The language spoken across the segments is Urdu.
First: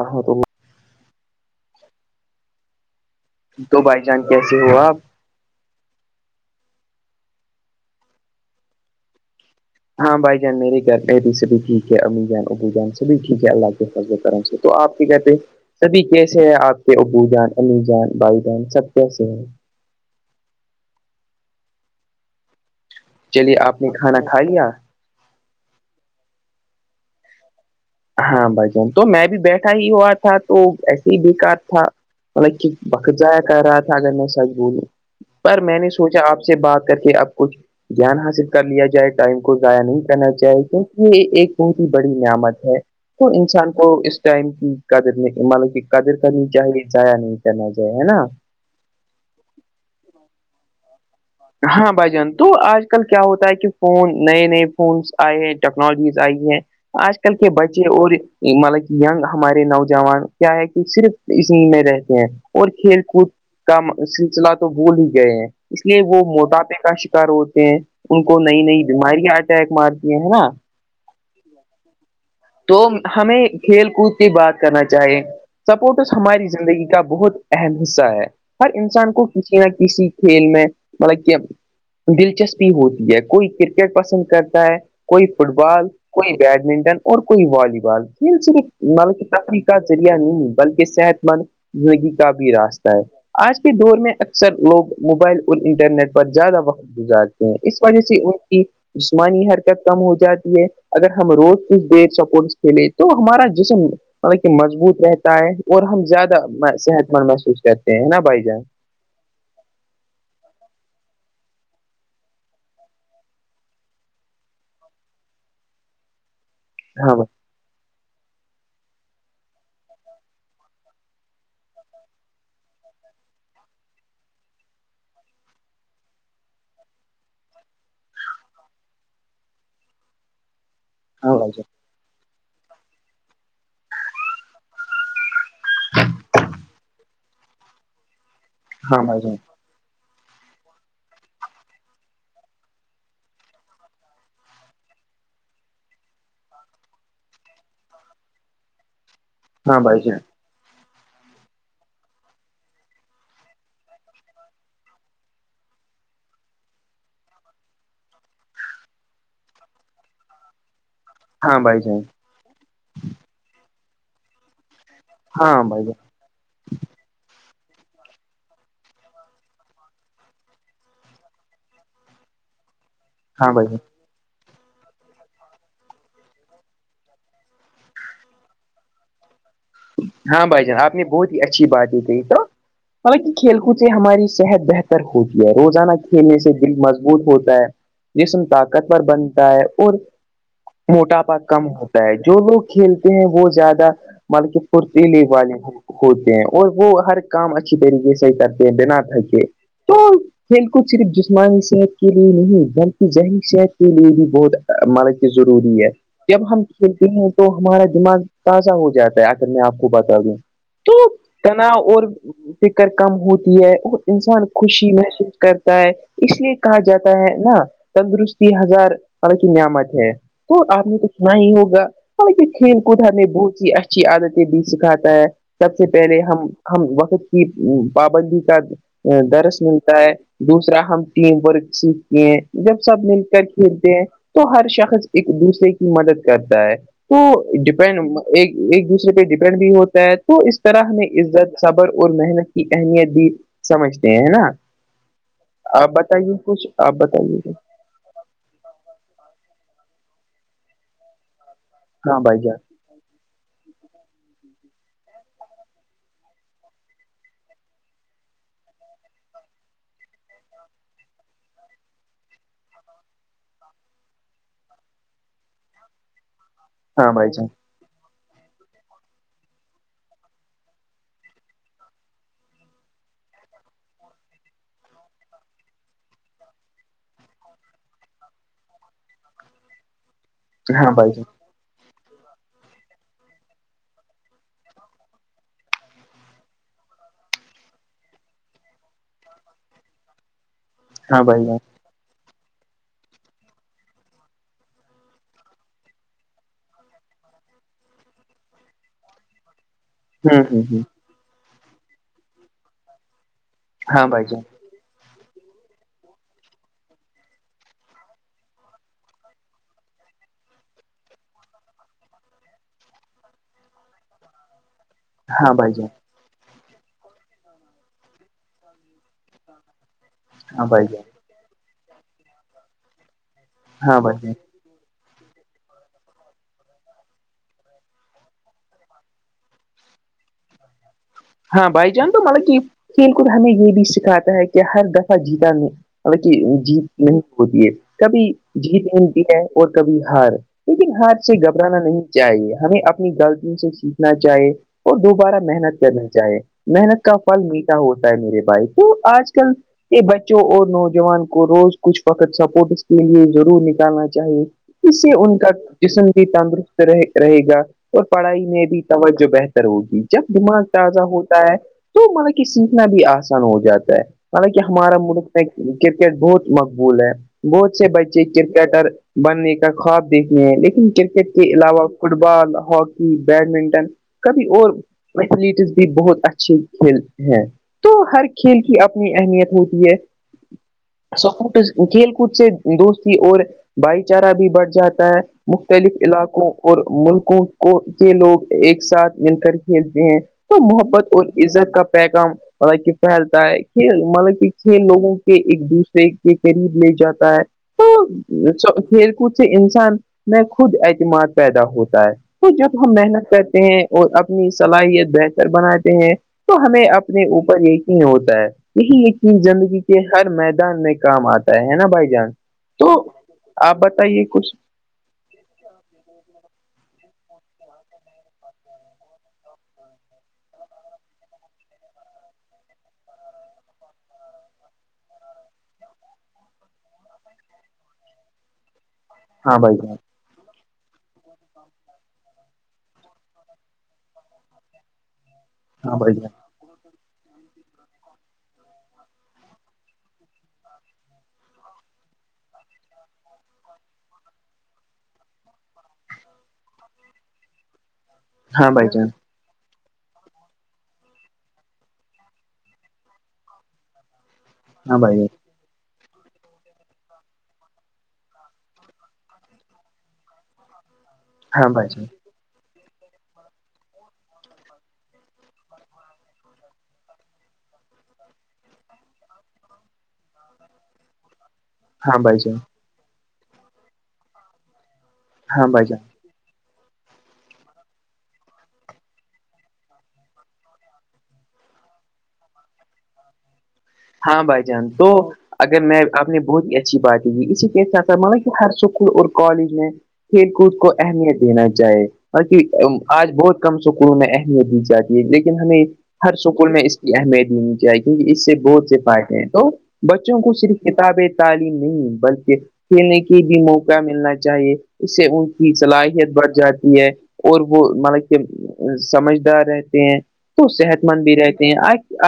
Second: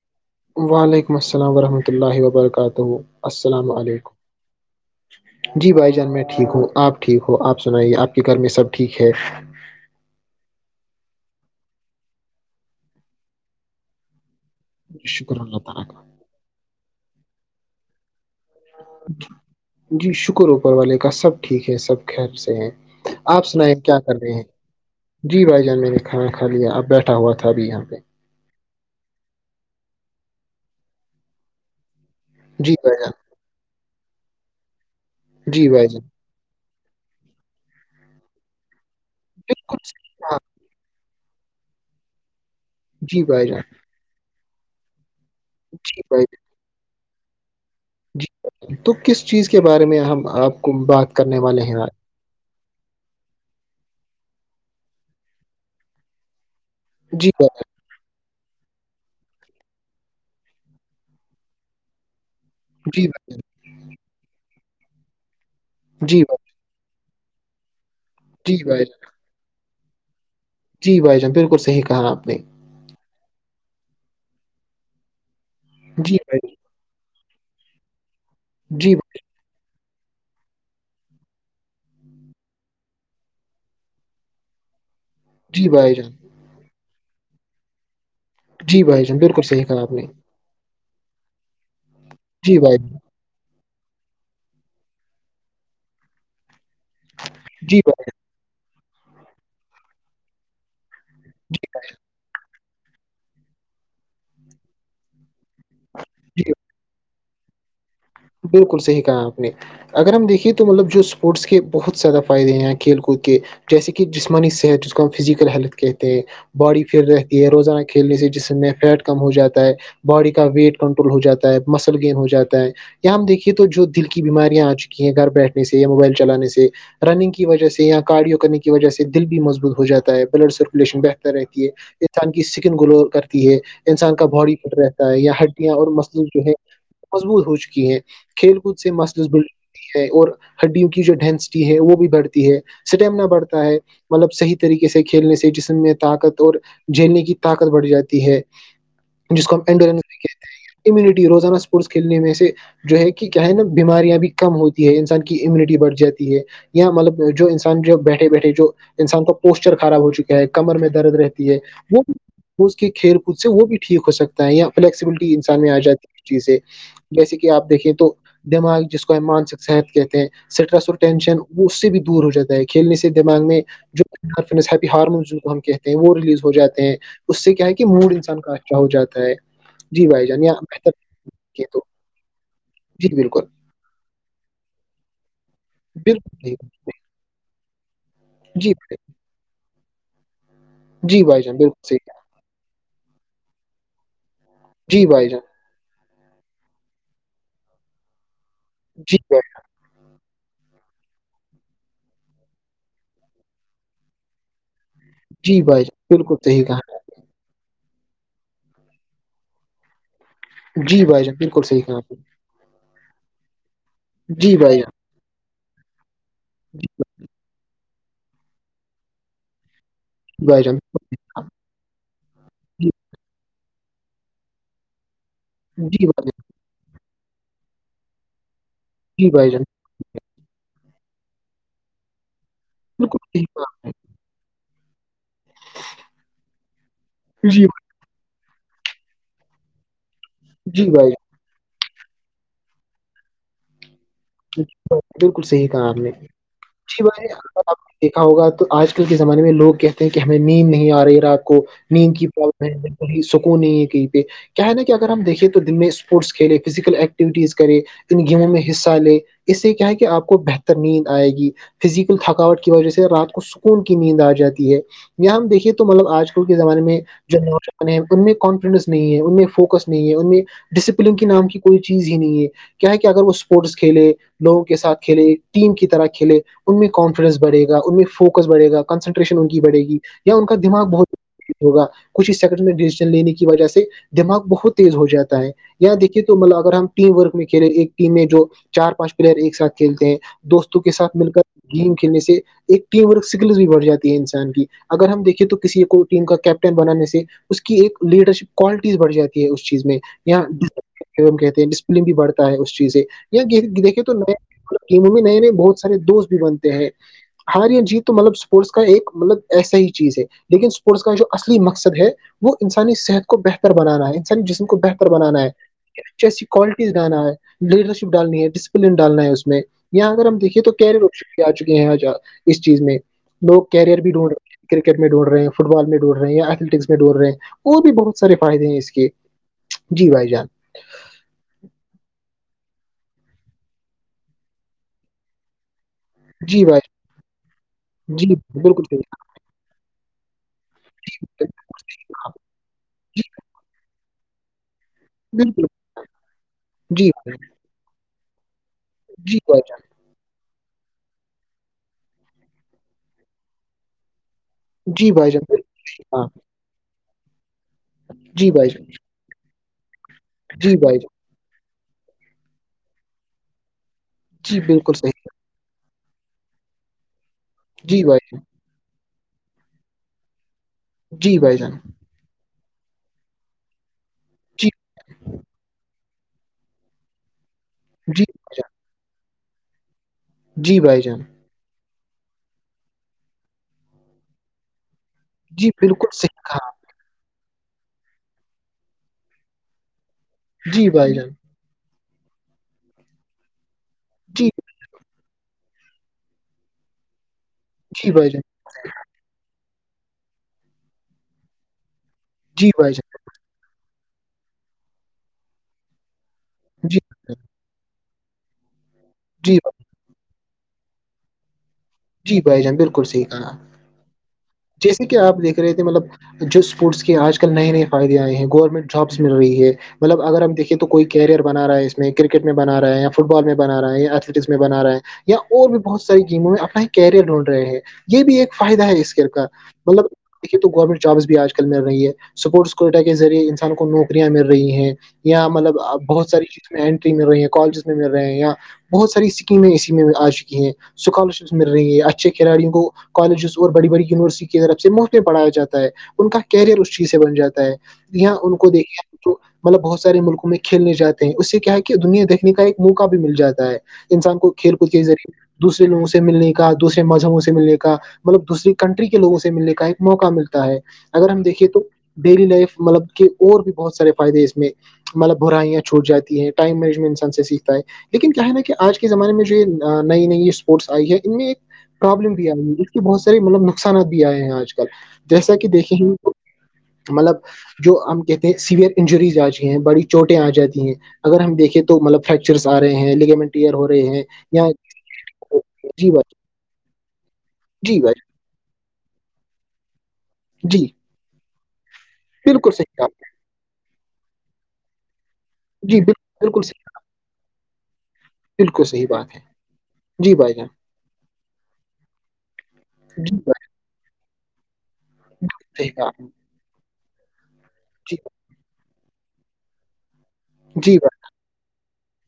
آاں تو وعلیکم السلام ورحمۃ اللہ وبرکاتہ السلام تو بھائی علیکم جان کیسے ہو آپ جی بھائی جان میں ٹھیک ہوں آپ ٹھیک ہو آپ سنائیے آپ کے گھر میں سب ٹھیک ہے ہاں بھائی جان میرے گھر میں بھی سبھی ٹھیک ہے امی جان ابو جان سبھی ٹھیک ہے اللہ کے حضر کرم سےب تو آپ کے کہتے شکر اللہ تعالی سبھی کا کیسے ہیں آپ کے ابو جان عمی جان بھائی جان سب کیسے ہیں جی شکر اوپر والے کا سب ٹھیک ہے سب خل سے ہے آپ چلیے سنائیں نے کیا کر کھانا رہے کھا ہیں لیا جی بھائی جان میں نے کھانا کھا لیا اب بیٹھا ہوا تھا ابھی یہاں پہ ہاں بھ جن تو میں بھی بیٹھا ہی ہوا تھا تو ایسے ہی بیکار تھا مطلب ک جی بھائی بق جان جایا کہہ رہا تھا اگر میں سچ بولوں پر جی میں بھائی نے جان سوچا آپ سے بات کر کے اب کچھ جان حاصل کر لیا جائے گا ٹائم کو ضائع بالکل نہیں صحیح کرنا کہا چاہیے کیونکہ یہ ایک بہت ہی بڑی نعمت ہے جی تو بھائی جان انسان کو اس ٹائم کی قدر نہیں مانو کہ جی قدر بھائی جان کرنی چاہیے ضائع نہیں کہناا جائے ہے نا جی تو کس چیز کے بارے میں ہم آپ کو بات کرنے والے ہیں ہاں آج بھ جان تو آج کل کیا ہوتا ہے کہ فون نئے نئے فونس آئے ہیں ٹیکنالوجیز آئی ہیں آج جی کل کے بچ اور مطلب یگ ہمارے نوجوان کیا ہے کہ صرف اسی میں رہتے ہیں اور کھیل بھائی کود جان کا سلسلہ تو بول ہی گئے ہیں اس لیے وہ جی بھائی جان موٹاپے کا شکار ہوتے ہیں ان کو جی نئی نئی بھائی جی بھائی جان بیماریاں اٹیک مارتی ہیں ہے نا جی بھائی جان بالکل صح کہا آپ نے تو ہمیں کھیل کود کی بات کرنا چاہیے سپورٹس جی بھائی ہماری زندگی کا بہت اہم حصہ ہے ہر جی انسان بھائی- کو کسی نہ کسی کھیل میں مطلب کہ دلچسپی ہوتی ہے کوئی کرکٹ پسند کرتا ہے کوئی فٹ جی بال بھائی جان کوئی بیڈمنٹن اور کوئی والی بال صرف جی بھائی ملہ جان بالکل صحیح کہا تفریقات آپ نے ذریعہ نہیںنی بلکہ صحت مند زندگی کا بھی جی بھائی راستہ جان، ہے آج کے دور میں اکثر لوگ موبائل اور انٹرنیٹ پر زیادہ وقت گزارتے ہیں جی اس وجہ بھائی سے ان کی جسمانی حرکت کم ہو جاتی ہے اگر ہم روز کچھ دیر سپورٹ لیے تو ہمارا جسم مطل کہ مضبوط رہتا ہے اور ہم زیادہ جی صحت محسوس کہتا ہوں بالکل صحیح کہا آپ اگر ہم دیکھے تو مطلب جو اسپورٹس کے بہت زیادہ فائدے ہیں کھیل کود کے جیسے کہ جسمانی صحت جس کو ہم فزیکل ہیلتھ کہتے ہیں باڈی فٹ ہاں رہتی ہے روزانہ کھیلنے سے جس میں فیٹ کم ہو جاتا ہے باڈی کا ویٹ کنٹرول ہو جاتا ہے مسل گینین ہو جاتا ہے ہم دیکھیے تو جو دل کی بیماریاں آ چکی ہیں گھر بیٹھنے سے یا موبائل چلانے سے رننگ کی وجہ سے یا کارڈیو کرنے کی وجہ سے دل بھی مضبوط ہو جاتا ہے بلڈ سک بہتر بھائی رہتی ہے انسان کی سکن گلو کرتی ہے انسان کا باڈی فٹ رہتا ہے یا اور مثلس جو ہے مضبوط ہو چکی ہیں کھیل کود سے ہاں بھائی مسلس جان ب ہے اور ہڈیوں کی جو ڈینسٹی ہے وہ بھی بڑھتی ہے اسٹیمنا بڑھتا ہے مطلب صحیح طریقے سے کھیلنے سے جسم میں طاقت اور جھیلنے کی طاقت بڑھ جاتی ہے [unintelligible] جس کو ہاں ہمڈ کہتے بھائی جان ہیں امیونٹی روزانہ اسپورٹس کھیل میں سے جو ہے کہ کیا ہے نا بیماریاں بھی کم ہوتی ہے انسان کی امیونٹی بڑھ جاتی ہے اں مطلب جو انسان جو بیٹھے بیٹھے جو انسان کا پوسچر خراب ہو چکا ہے کمر میں درد رہتا ہاں بھائی جان وہ بھی اس کے کھیل کود سے وہ بھی ٹھیک ہو سکتا ہے یا فلیکسیبلٹی انسان ہاں میں آ بھائی جان جاتی ہے چیزیں جیسے کہ آپ دیکھیں تو دماغ جس کو ہم مانسک صحت کہتے ہیں اسٹریس اور ٹینشن وہ اس سے بھی دور ہو جاتا ہے کھیلنے سے دماغ ہاں میں بھائی جان جو ہار ہم کہتے ہیں وہ ریلیز ہو جاتے ہیں اس سے کیا ہے کہ موڈ انسان کا اچھا ہو جاتا ہے جی ہاں یا بھائی جان بہتر آپ نے بہت ہی کیے اچھی تو بات یہ کہھی تو جی حالانکہ بالکل کھیل کود سے ہماری صحت بہتر ہو جی یہ روزانہ کھیلنے بالکل سے دل مضبوط ہوتا ہے جسم جی طاقتور بنتا ہے اور جی موٹاپا بھائی جان کم بالکل صحیح ہوتا ہے کہا جو لوگ کھیلتے ہیں وہ زیادہ مط کے جی پھرتیلی بھائی جان والے ہیں ہوتے ہیں اور وہ ہر کام اچھی طریقے سے کرتے ہیں بنا جی تھکے بھائی تو کھیل کود صرف جسمانی صحت کے لیے نہیں بلکہ ذہنی صحت کے لیے بھی بہت ملد جی بھائی ضروری ہے جان بالکل جب صحیح ہم کہا کھیلتے ہیں تو ہمارا دماغ تازہ ہو جاتا ہے اگر میں آپ کو بتا دوں جی تو بھائی جان بالکل کیاناا صحیح کہا اور آپ نے فکر کم ہوتی ہے اور انسان جی بھائی خوشی محسوس کرتا ہے اس لیے کہا جاتا ہے نا تندرستی ہزار م کی نعمت ہے جان تو بھائی جان آپ نے تو نہ ہی ہوگا بہ کھیل کود ہمیں بہت ہی اچھی عادتیں بھی سکھاتا ہے سب سے جی پہلے بھائی جان ہم ہم وقت کی پابندی کا جی بھائی درس جان دوسرا ہم ٹیم ورک ستے ہیں جب سب مل بالکل کر صحیح کہا کھیلتے ہیں تو ہر شخص ایک دوسرے کی مدد کرتا ہے تو جی ڈپینڈ ایک ایک دوسرے پہ ڈپینڈ بھی ہوتا ہے تو اس طرح جی ہمیں بھائی عزت صبر اور محنت کی اہمیت بھی سمجھتے ہیں نا جان بالکل صحیح کہا آپ نے بتائیے کچھ آپ اچھی بات ہے بتائیے ک اگر آپ نے دیکھا ہوگا تو آج کل کے زمانے میں لوگ کہتے ہیں کہ ہمیں نیند نہیں آ رہی ہے را آپ کو نیند ہاں کی بھائی جان پرابلم ہے وہی سکون نہیں ہے کہیں پہ کیا ہے نا کہ اگر ہم دیکھیں تو دن میں اسپورٹس کھیلے فزیکل ایکٹیویٹیز کرے ان گیموں میں حصہ لے اس سے کیا ہے کہ آپ کو بہتر نین آئے گی فزیکل تھکاوٹ کی وجہ سے رات کو سکون کی نیند آ جاتی ہے یہیا ہم دیکھیے تو مطلب آج کل کے زمانے میں ہاں بھائی جو جان نو ان میں کانفیڈینس نہیں ہے ان میں فوکس نہیں ہے ان میں ڈسپلین کے نام کی کوئی چیز ہی نہیں ہے کیا ہے کہ اگر وہ اسپورٹس کھیلے لوگوں کے ساتھ کھیلے ٹیم کی طرح کھیلے ان میں کانفیڈینس بڑے گا ان میں فوکس بڑے گا کنسنٹریشن ان کی بڑے گی یا ان کا دماغ ہاں بھائی بہت ہوگا کچھ ہی سیکنڈ میں ڈیسیزن لینے کی وجہ سے دماغ بہت تیز ہو جاتا ہے اں دیکھیے تو مطلب اگر ہم ٹیم ورک میں کھیلے ایک ٹیم میں جو چار پانچ پلیئر ایک ساتھ کھیلتے ہیں دوستوں کے جان ساتھ ہاں مل کر بھائی جان گیم کھیلنے سے ایک ٹی ورک سکلس بھی بڑھ جاتی ہے انسان کی اگر ہم دیکیں تو کسی کو ٹیم کا کیپٹن بنانے سے اس کی ایک لیڈر شپ کوالٹیز بڑھاتی ہے اس چیز میں ہوں ہوں ہوں کہتے ہیں ڈسپلین بھی بڑھتا ہے اس چیز سے یا دیکھے ہاں تو بھائی جان نیا کہ ممی نئے نئے بہت سارے دوست بھی بنتے ہیں ہار جی تو مطلب اسپورٹس کا ایک مطلب ایسا ہی چیز ہے لیکن اسپورٹس کا جو اصلی مقصد ہے وہ انسانی صحت کو بہتر بنانا ہے انسانی جسم کو بہتر بنانا ہے ہاں بھائی جان ایسی کوالٹیز ڈانا ہے لیڈرشپ ڈالنی ہے جس کو فللم ڈالنا ہے اس میں اں اگر ہم دیکے ہاں تو بھائی کیرے جان رو آ چکے ہیں اس چیز میں لوگ کیریئر ہاں بھی بھائی ڈھونڈ جان رہے ہیں کرکٹ میں ڈونڑ رہے ہیں فٹ بال میں ڈھونڈ رہے ہیںیا ایتھلیٹکس میں ڈونڑ رہے ہیں اور بھی بہت سارے فائدے ہیں اس کے جی بھائی جان ہاں بھائی جان تو مطلب کہ کھیل کود ہمیں یہ بھی سکھاتا ہے کہ ہر دفعہ جیتا میں مطل کہ جی جیت بھائی نہیں ہوتی ہے کبھی جی جیت بالکل ملتی ہے اور کبھی ہار لیکن ہاتھ سے گھبرانا نہیں چاہیے ہمیں اپنی غلطیوں سے سیکھنا چاہیے اور دوبارہ بالکل محنت کرنا چاہے محنت جی کا پھل میٹھا ہوتا ہے میرے بھائیک وہ آج جی کل بھائی جان یہ بچوں اور نوجوان کو روز کچھ وقت سپورٹ اس کے لیے ضرور نکالنا چاہیے ک سے جی بھائی ان کا جان جسم بھی ہاں تندرست رہ رہے گا اور پڑھائی جی میں بھائی بھی جان توجہ بہتر ہوگی جب دماغ جی بھائی تازہ جان ہوتا ہے تو مطلب کہ سیکھنا بھی آسان ہو جاتا ہے مطلب جی کہ بالکل ہمارا صحیح ملک کرکٹ بہت مقبول ہے بہت سے جی بھائی بچے جان کرکٹر بننے کا خواب دیکھتے ہیں لیکن کرکٹ جی کے بھائی جان علاوہ فٹ بال ہاکی بیڈمنٹن کبھی جی اور ایھلیس بھی بہت اچھے کھیل ہیں تو ہر جی بھائی کھیل جان کی اپنی اہمیت ہوتی ہے جی بھائی جان سکٹ کھیل کود سے دوستی اور بھائی چارہ بھی بڑھ جاتا ہے جی مختلف بالکل صحیح علاقوں کہا اور ملکوں کو کے لوگ ایک ساتھ مل کر کھیلتے ہیں تو جی محبت بھائی اور جان عزت کا پیغام مطلب کہ پھیلتا ہے کہ مطلب جی کہ لوگوں کے ایک دوسرے کے قریب لے جاتا ہے جی بھائی جان تو کھیل کود سے انسان میں خود اعتماد پیدا ہوتا ہے تو جی جب ہم بھائی جان محنت کرتے ہیں اور اپنی صلاحیت بہتر بناتے ہیں تو ہمیں جی اپنے اوپر یقین ہوتا ہے یہی ایک چیز جی بھائی زندگی کے ہر میدان میں کام آتا ہے نا بھائی جی بھائی جان تو بالکل صحیح کہا آپ بتائیے کچھ جیسے کہ آپ دیکھ رہے تھے مطلب جو اسپورٹس کے آج کل نئے نئے فائدے آئے ہیں گورنمنٹ جابس مل رہی ہے مطلب اگر ہم دیکھے تو کوئی کیریئر بنا رہا ہے اس میں کرکٹ میں بنا رہا ہے یا فٹ بال میں بنا رہا یا ایتھلیٹکس میں بنا رہا ہے یا اور بھی بہت ساری گیموں میں اپنا کیریئر ڈھونڈ رہے ہیں یہ بھی ایک فائدہ ہے اسکل کا ہاں بھائی جان مطلب دیکے تو گورنمنٹ جابس بھی آج کل مل رہی ہے سپورٹس کوئٹ کےذریعے انسان کو نوکیاں مل رہی ہیں یہاں مطلب ہاں بھائی بہت جان ساری چیز انٹری مل رہی ہیں کالجز میں مل رہے ہیں یہاں بہت ساری اسکیمیں اسی میں آ چکی ہیں اسکالر شپ مل رہی ہے اچھے کھلاڑوں کو کالجز اورڑی بڑی یونیورسٹی کی طرف سے محفتیں پڑھا جاتا ہے ان کا کیریئر اس چیز سے بن جاتا ہے یہاں ان کو ہاں بھائی جان دیکھے مطلب بہت سارے ملکوں میں کھیلنے جاتے ہیں اس سے کیا ہے کہ دنیا دیکھنے کا ایک موقع بھی مل جاتا ہے انسان کو کھیل کو ہاں کے بھائی جان ذریعے دوسرے لگوں سے سے ملنے کا دوسرے مذہبوں سے ملنے کا مطلب دوسری کنٹری کے لوگوں سے ملنے کا ایک موقع ملتا ہے اگر ہم دیکھے ہاں تو بھائی جان ڈیلی لائف مطلب کہ اور بھی بہت سارے فائدے اس میں مطلب برائیاں چھوٹاتی ہیں ٹائم مج انسان سے سیکھتا ہے لیکن کیا ہے نا کہ آج کے زمانے میں جو یہ نئی نئی اسپورٹس یا ان میں ایک ہاں پرابلم بھائی بھی جان آئی اس کے بہت سارے مطلب نقصانات بھی آئے ہیں آج کل جیسا ہاں کہ بھائی جان دیکھیں مطلب جو ہم کہتے ہیں سیوئر انجریز آ جی ہیں بڑی چوٹیں آ جاتی ہیں اگر ہم دیکیں تو مطلب فریکچرس آ رہے ہیں لیگمنٹ کئر ہو رہے ہیں ہاں بھائی یا جان تو اگر میں جی آپ بھائی نے بہت ہی اچھی بات ہی تھی اسی کیس جی بھائی ہر اسکول اور کالج میں کھیل کود جی کو اہمیت دینا چاہے بالکل صحیح کہا آپ آج بہت کم سکولوں میں اہمیت دی جاتی ہے لیکن ہمیں نے جی ہر بالکل بالکل سکول میں صحیح اہمیت ہینی چاہی کیونک اس سے بالکل بہت صحیح بات پٹے ہے ہیں تو جی بچوں کو بھائی جان صرف کتابیں تعلیم نہیں بلکہ کھیلنے جی کی بھی بھائی موقع ملنا چاہیے اس سے ان کی صحیح کہا آپ نے صلاحیت بڑھ جاتی ہے اور وہ جی مطلب کہ سمجھدار رہتے ہیں تو جی صحت بھائی مند بھی رہتے ہیں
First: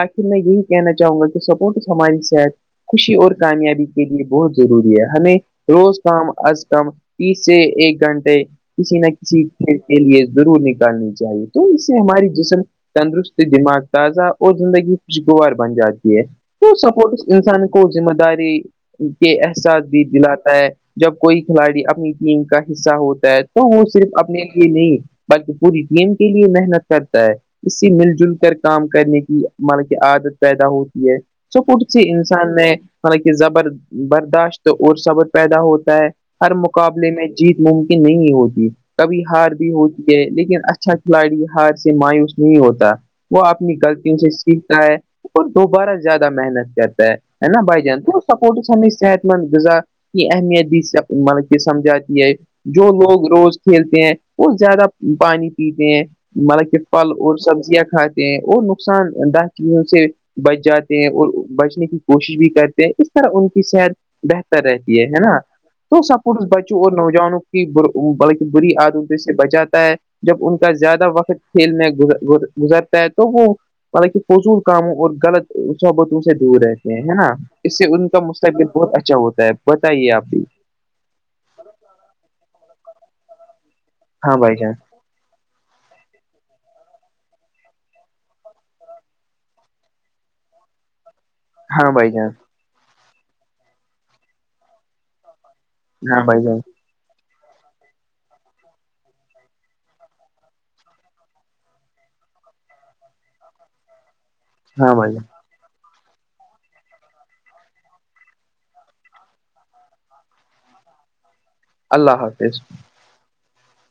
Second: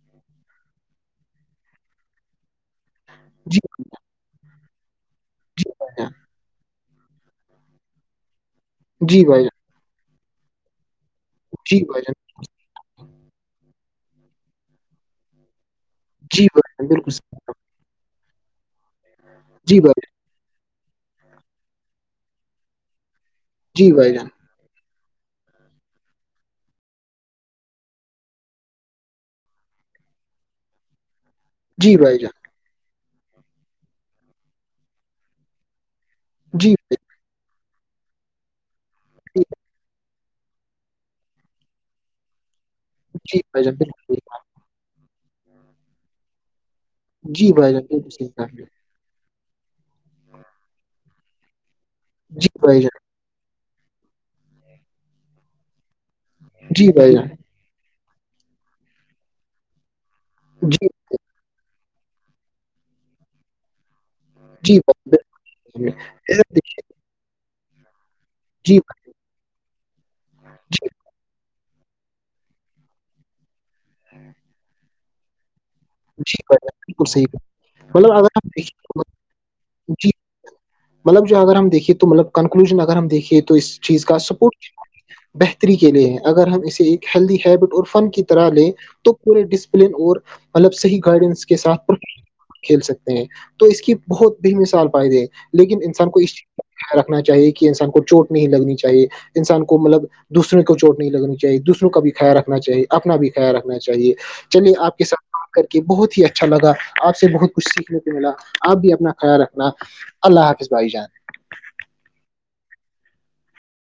آخر میں یہی کہنا چاہوں گا کہ سپورٹ ہماری صحت خوشی اور جی کامیابی کے لیے بہت ضروری ہے ہمیں جی بھائی روز جان کم از کم تیس سے ایک گھنٹے کسی نہ جی کسی بھائی جان کے لیے ضرور نکالنی چاہیے تو جی اس سے بھائی جان ہماری جسم تندرست دماغ تازہ اور زندگی خوشگوار بن جاتائےی جی بھائی تو جان بالکل سپورٹس صحیح کہا انسان کو ذمہ داری کے جی احساس بھی بھائی دلاتا ہے جب کوئی کھلاڑی اپنی ٹیم کا حصہ ہوتا ہے تو وہ جی صرف بھائی جان اپنے نہیں بلکہ پوری ٹیم کے لیے محنت کرتا ہے اس سے مل جل کر کام کرنے کی مطلب کہ عادت پیدا ہو س کھ جی سے بھائی جان انسان نے حالانکہ زبر برداشت اور صبر پیدا ہوتا ہے ہر جی مقابلے میں جیت ممکن نہیں ہوتی کبھی بھائی ہار بھی ہوتی یہ لیکن اچھا کھلاڑی ہار سے مایوس نہیں ہوتا جی وہ بھائی اپنی جان بالکل غلطیوں سے سیکھتا ہے بارہ زیادہ محنت کرتا ہے جی نا بھائی جان تو بالکل سپورٹ صحیح ہت غذا کی اہمیت بھی مطلب کہ سمجھاتی کہا ہے آپ نے جی بھائی جو جان لوگ روز کھیلتے ہیں اور زیادہ پانی پیتے ہیں ملب کے جی پھل بھائی جان اور سبزیاں کھاتے ہیں اور نقصان دہوں سے بچ جی جاتے ہیں اور بچنے کی کوشش بھی کرتے ہیں اس طرح ان کی صحت بہتر جی رہتی ہے بھائی بالکل ہے صحیح نا کہا آپ نے۔ تو سپورٹس اگر بچوں دیکھیے اور نوجوانوں کی بلکہ بری جی عدم سے بچاتا ہے جب ان کا جی زیادہ وقت کھیلنے گزرتا ہے تو وہ حالہ فضول کاموں اور غلط صحبتوں سے جی دور بھائی جان رہتے ہیں بالکل ہے صحیح نا کہا۔ اس سے ان مطلب کا اگر ہم مستقبل دیکھیں بہت تو اچھا ہوتا ہے مطلب- جی بتائیے آپ بھی مطلب جو اگر ہم دیکھیے تو مطلب کنکلوژن اگر ہم دیکھیے تو اس چیز کا ہاں بھائی جان سپورٹ بہتری کے لیے ہے اگر ہم اسے ایک ہیلدی ہیبٹ اور فن کی طرح لیں تو پورے ڈسپلین اور مطلب صحیح گائڈنس کے ساتھ ہاں بھائی جان کھیل سکتے ہیں تو اس کی بہت ب مثال پائدے ہیں لیکن انسان کو ہاں اس بھائی جان چیز رکھنا چاہیے کہ انسان کو چوٹ نہیں لگنی چاہیے انسان کو مطلب دوسروں کو چوٹ نہیں لگنی چاہیے دوسروں کا بھی خیال رکھنا چاہیے اپنا بھی خیال رکھنا چاہیے چلیے ہاں آپ کے بھائی ساتھ جان کر کے بہت ہی اچھا لگا آپ سے بہت کچھ سیکھنے کو ملا آپ بھی اپنا خیال رکھنا اللہ حافظ بھائی جان اللہ حافظ